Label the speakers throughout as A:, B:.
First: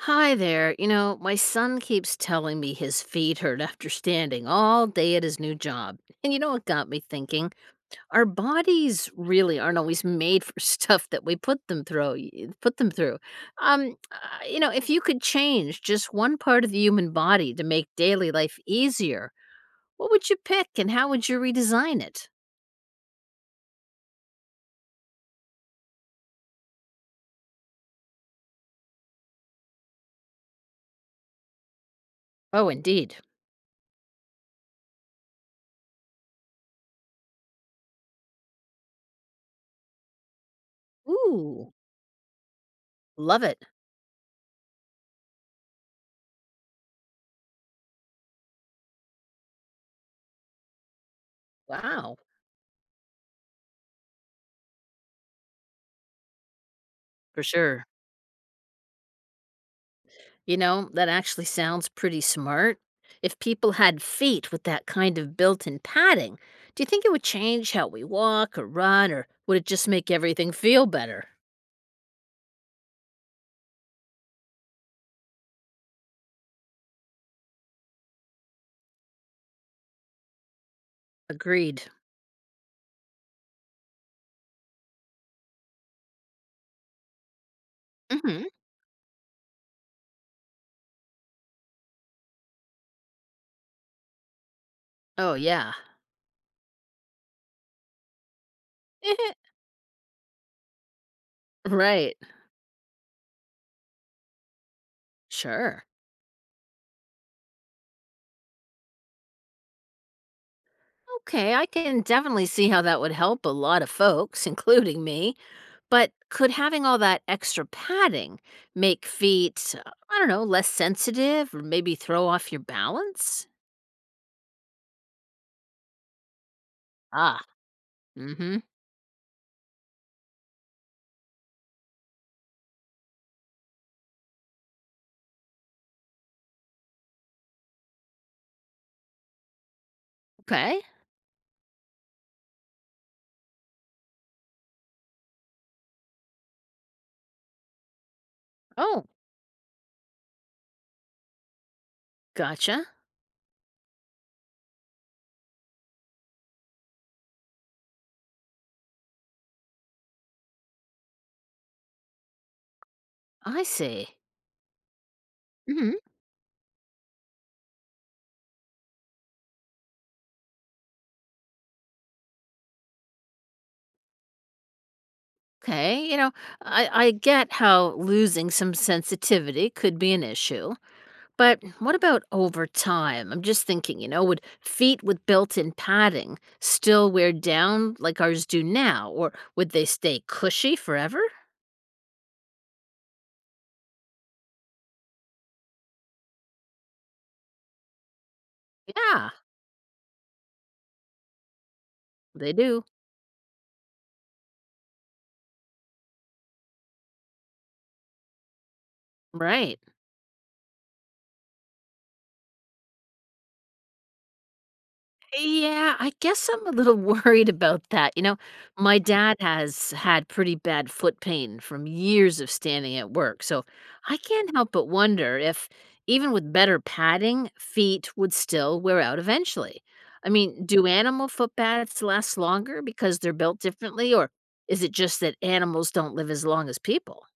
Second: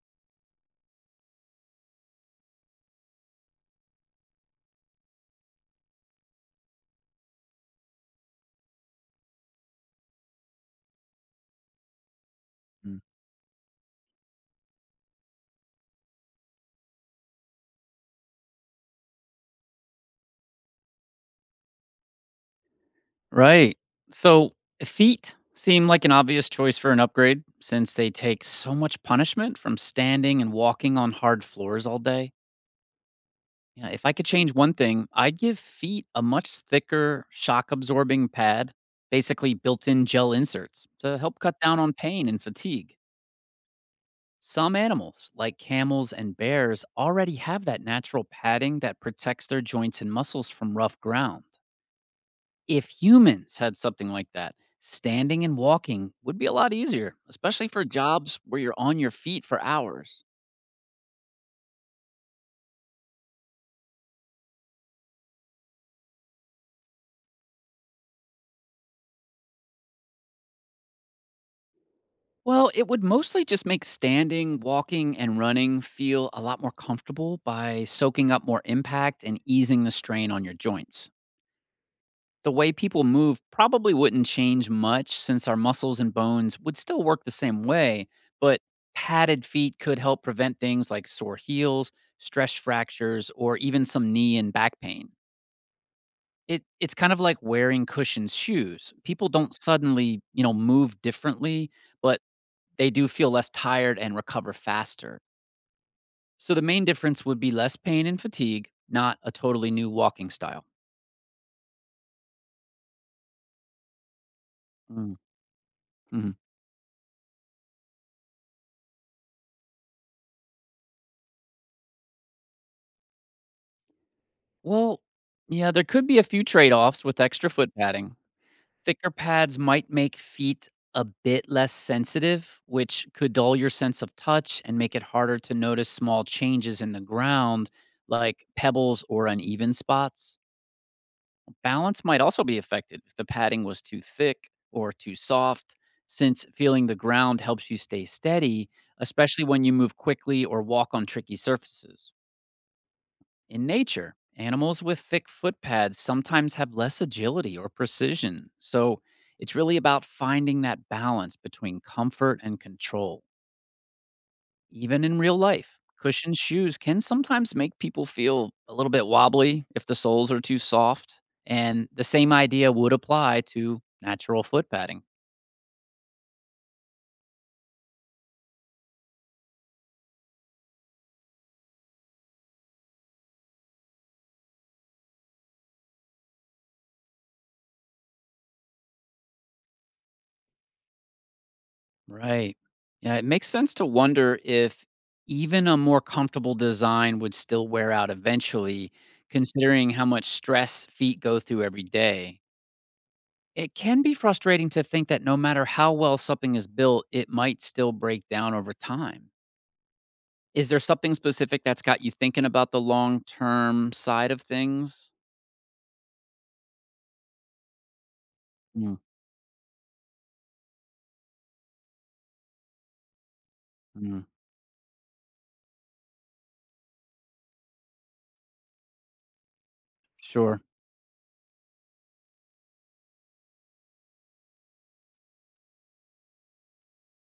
A: Hi there. My son keeps telling me his feet hurt after standing all day at his new job. And you know what got me thinking? Our bodies really aren't always made for stuff that we put them through. Put them
B: Mm.
A: through. If you could change just one part of the human body to make daily life easier, what would you pick and how would you redesign it?
B: Right. So feet seem like an obvious choice for an upgrade since they take so much punishment from standing and walking on hard floors all day.
A: Oh, indeed.
B: Yeah, if I could change one thing, I'd give feet a much thicker, shock absorbing pad, basically built in gel inserts, to help cut
A: Ooh,
B: down on pain and fatigue.
A: love it.
B: Some animals, like camels and bears, already have that natural padding that protects their joints and muscles from rough ground.
A: Wow,
B: If humans had something like that, standing and walking would be a lot easier,
A: for
B: especially
A: sure.
B: for jobs where you're on your feet for hours.
A: You know, that actually sounds pretty smart. If people had feet with that kind of built in padding, do you think it would change how we walk or run, or would it just make everything feel better?
B: Well, it would mostly just make standing, walking, and running feel a lot more comfortable by soaking up more impact and easing the strain on your joints.
A: Agreed.
B: The way people move probably wouldn't change much since our muscles and bones would still work the same way,
A: Hmm.
B: but padded feet could help prevent things like sore heels, stress fractures, or even some knee and back pain.
A: Oh, yeah.
B: It's kind of like wearing cushioned shoes. People don't suddenly, move differently,
A: Right.
B: but they do feel less tired and recover faster.
A: Sure.
B: So the main difference would be less pain and fatigue, not a totally new walking style.
A: Okay, I can definitely see how that would help a lot of folks, including
B: Mm,
A: me. But
B: mhm.
A: could having all that extra padding make feet, I don't know, less sensitive or maybe throw off your balance?
B: Well, yeah, there could be a few trade offs with
A: Ah,
B: extra foot padding.
A: mm hmm.
B: Thicker pads might make feet a bit less sensitive, which could dull your sense of touch and make it harder to notice small changes in the ground, like pebbles or uneven spots.
A: Okay.
B: Balance might also be affected if the padding was too thick or too soft, since feeling the ground helps you stay steady,
A: Oh,
B: especially when you move quickly or walk on tricky surfaces.
A: gotcha.
B: In nature, animals with thick foot pads sometimes have less agility or precision, so it's really about finding that balance between comfort and control.
A: I see.
B: Even in real life,
A: Hmm.
B: cushioned shoes can sometimes make people feel a little bit wobbly if the soles are too soft, and the same idea would apply to natural foot padding.
A: Okay, I get how losing some sensitivity could be an issue, but what about over time? I'm just thinking, would feet with built in padding still wear down like ours do now, or would they stay cushy forever?
B: Right. Yeah, it makes sense to wonder if even a more comfortable design would still wear out eventually,
A: Yeah,
B: considering how much stress feet go through every day.
A: they do.
B: It can be frustrating to think that no matter how well something is built, it might still break down over time.
A: Right.
B: Is there something specific that's got you thinking about the long-term side of things?
A: Yeah, I guess I'm a little worried about that.
B: Mm,
A: My dad has had pretty bad foot pain from years of standing at work, so I
B: mm,
A: can't help but wonder if, even with better padding, feet would still wear out eventually. I
B: sure.
A: mean, do animal foot pads last longer because they're built differently, or is it just that animals don't live as long as people?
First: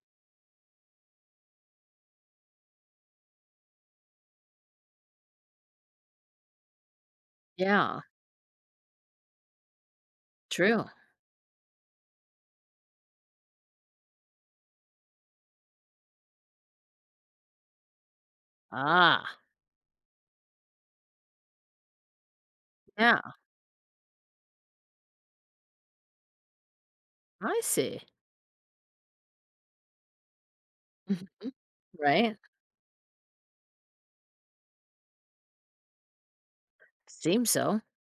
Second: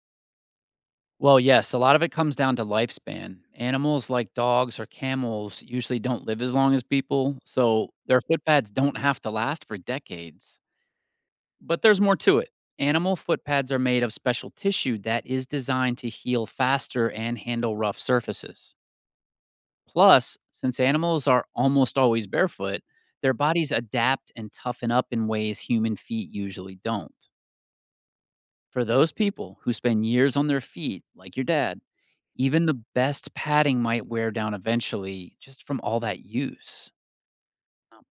B: Well, yes, a lot of it comes down to lifespan. Animals like dogs or camels usually don't live as long as people, so
A: Yeah,
B: their footpads don't have to last for decades.
A: true.
B: But there's more to it. Animal footpads are made of special tissue that is designed to heal faster and handle rough surfaces.
A: Ah,
B: Plus, since animals are almost always barefoot,
A: yeah,
B: their bodies adapt and toughen up in ways human feet usually don't.
A: I see.
B: For those people who spend years on their feet, like your dad,
A: Right?
B: even the best padding might wear down eventually just from all that use.
A: Seems so.
B: Um,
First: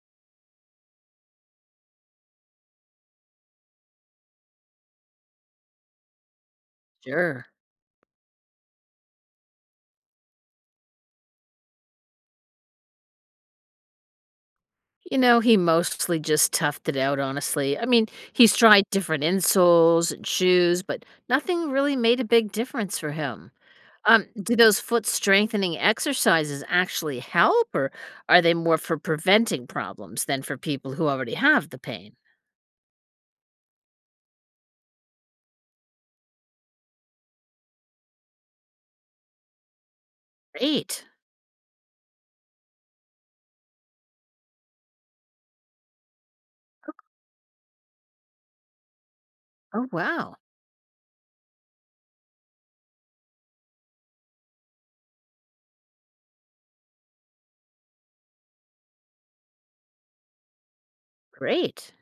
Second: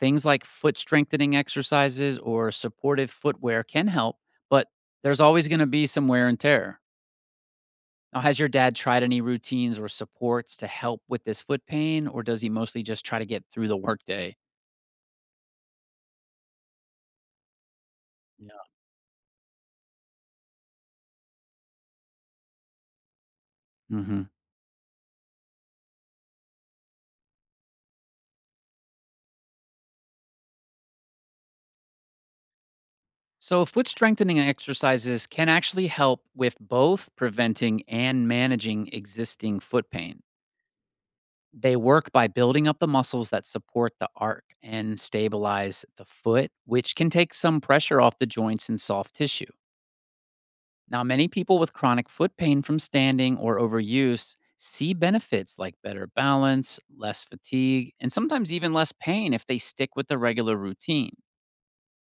B: Things like foot strengthening exercises or supportive footwear can help, but there's always going to be some wear and tear.
A: Sure.
B: Now, has your dad tried any routines or supports to help with this foot pain, or does he mostly just try to get through the workday?
A: You know, he mostly just toughed it out, honestly. I mean,
B: Yeah.
A: he's tried different insoles and shoes, but nothing really made a big difference for him.
B: Hmm.
A: Do those foot strengthening exercises actually help, or are they more for preventing problems than for people who already have the pain?
B: So, foot strengthening exercises can actually help with both preventing and managing existing foot pain.
A: Great.
B: They work by building up the muscles that support the arc and stabilize the foot, which can take some pressure off the joints and soft tissue.
A: Oh, wow.
B: Now, many people with chronic foot pain from standing or overuse see benefits like better balance, less fatigue, and sometimes even less pain if they stick with the regular routine.
A: Great.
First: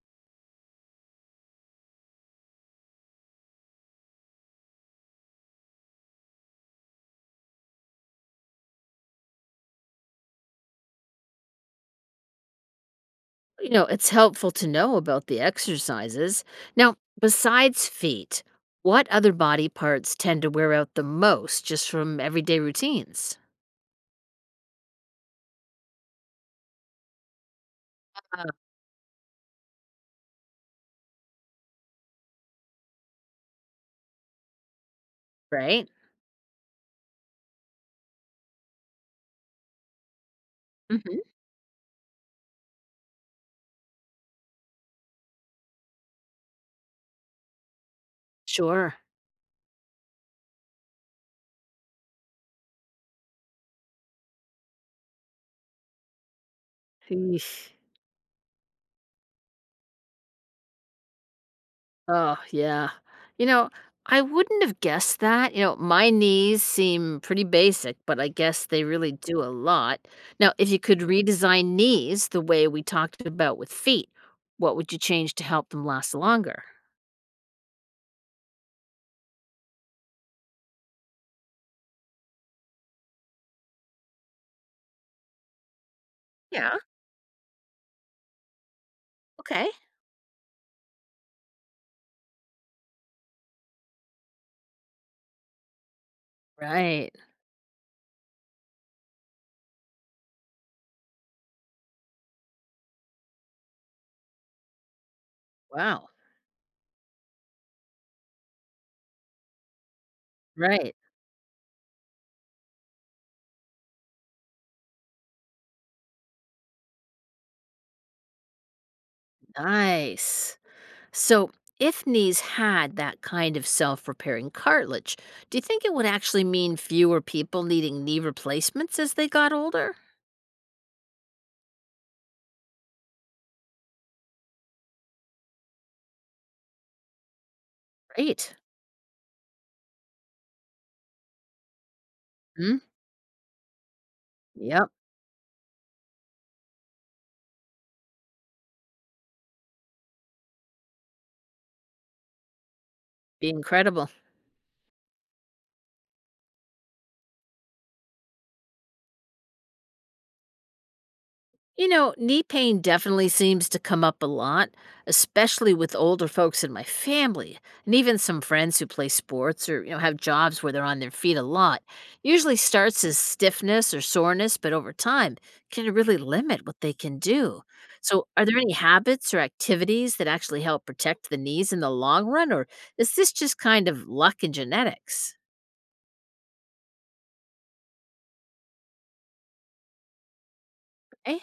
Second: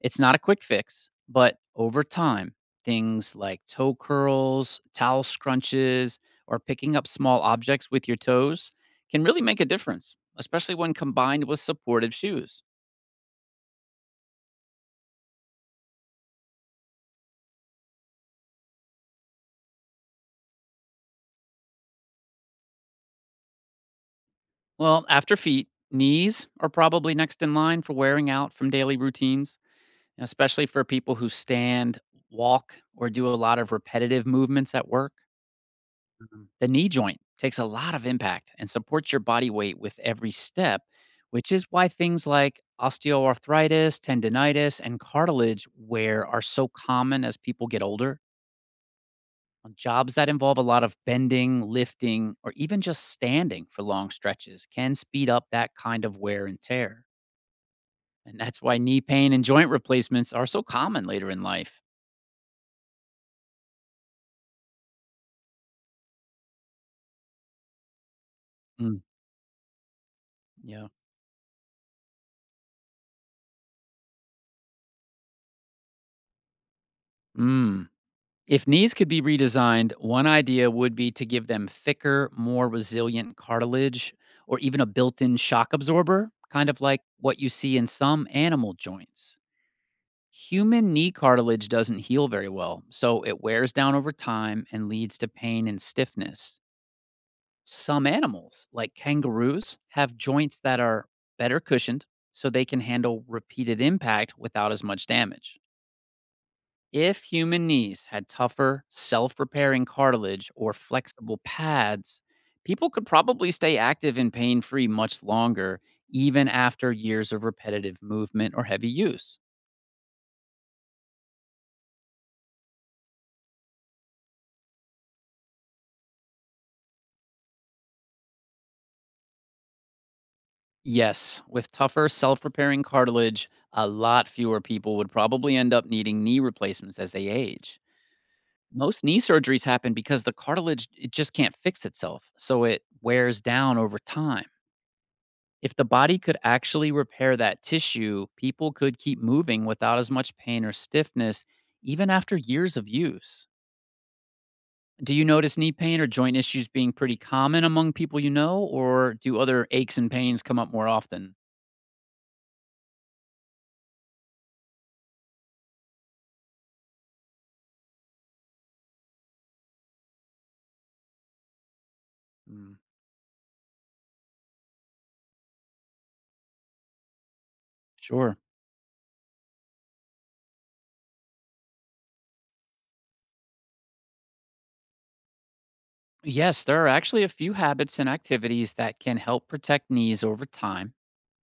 B: It's not a quick fix, but over time, things like toe curls, towel scrunches, or picking up small objects with your toes can really make a difference, especially when combined with supportive shoes.
A: You know, it's helpful to know about the exercises. Now, besides feet, what other body parts tend to wear out the most just from everyday routines?
B: Well, after feet, knees are probably next in line for wearing out from daily routines, especially for people who stand, walk, or do a lot of repetitive movements at work.
A: Right?
B: Mhm. The knee joint takes a lot of impact and supports your body weight with every step,
A: Mhm.
B: which is why things like osteoarthritis, tendinitis, and cartilage wear are so common as people get older.
A: Sure.
B: On jobs that involve a lot of bending, lifting, or even just standing for long stretches can speed up that kind of wear and tear.
A: Eesh.
B: And that's why knee pain and joint replacements are so common later in life.
A: Oh, yeah. You know, I wouldn't have guessed that. You know, my knees seem pretty basic, but I guess they
B: Mm,
A: really do a lot. Now, if you
B: yeah.
A: could redesign knees the way we talked about with feet, what would you change to help them last longer?
B: Mm. If knees could be redesigned, one idea would be to give them thicker, more resilient cartilage or even a built in shock absorber, kind
A: Yeah.
B: of like what you see in some animal joints.
A: Okay.
B: Human knee cartilage doesn't heal very well, so it wears down over time and leads to pain and stiffness.
A: Right.
B: Some animals, like kangaroos, have joints that are better cushioned so they can handle repeated impact without as much damage.
A: Wow.
B: If human knees had tougher, self repairing cartilage or
A: Right.
B: flexible pads, people could probably stay active and pain free much longer, even after years of repetitive movement or heavy use.
A: Nice. So, if knees had that kind of self repairing cartilage, do you think it would actually mean fewer people needing knee replacements as they got older?
B: Yes, with tougher, self repairing cartilage, a lot fewer people would probably end up needing knee replacements as they age.
A: Great.
B: Most knee surgeries happen because the cartilage it just can't fix itself, so
A: Hmm?
B: it wears down over time.
A: Yep.
B: If the body could actually repair that tissue, people could keep moving without as much pain or stiffness, even after years of use.
A: Be incredible.
B: Do you notice knee pain or joint issues being pretty common among people you know, or do other aches and pains come up more often?
A: You know, knee pain definitely seems to come up a lot, especially with older folks in my family, and even some friends who play sports or have jobs where they're on their feet a lot. Usually
B: Mm,
A: starts as stiffness or soreness, but over time can really limit what they can do. So,
B: sure.
A: are there any habits or activities that actually help protect the knees in the long run, or is this just kind of luck and genetics?
B: Yes, there are actually a few habits and activities that can help protect knees over time.
A: Eh?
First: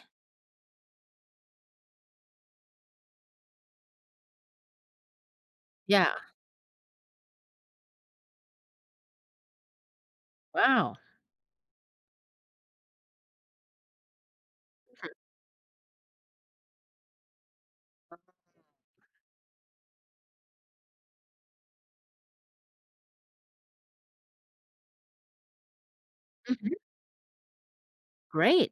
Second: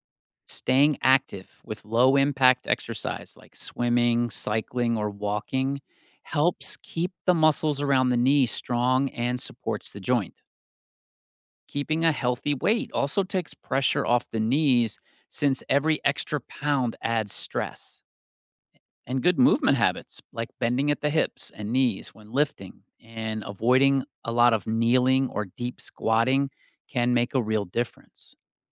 B: Staying active with low impact exercise like swimming, cycling, or walking
A: Yeah.
B: helps keep the muscles around the knee strong and supports the joint.
A: Wow.
B: Keeping a healthy weight also takes pressure off the knees since every extra pound adds stress. And good movement habits like bending at the hips and knees when lifting and avoiding a lot of kneeling or deep squatting
A: Mhm.
B: can make a real difference.
A: Great.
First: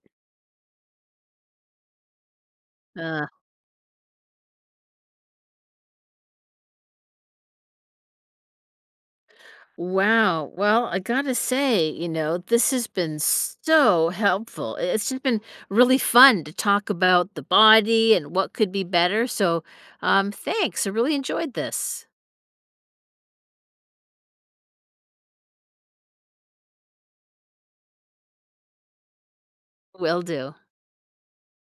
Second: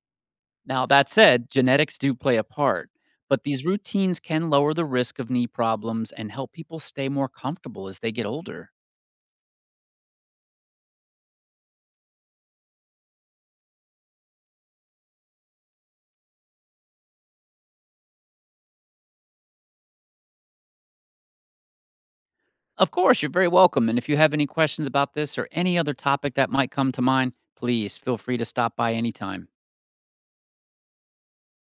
B: Now, that said, genetics do play a part,
A: Uh,
B: but these routines can lower the risk of knee problems and help people stay more comfortable as they get older.
A: Wow. Well, I gotta say, this has been so helpful. It's just been really fun to talk about the body and what could be better. So, thanks. I really enjoyed this.
B: Of course, you're very welcome. And if you have any questions about this or any other topic that might come to mind, please feel free to stop by anytime.
A: Will do.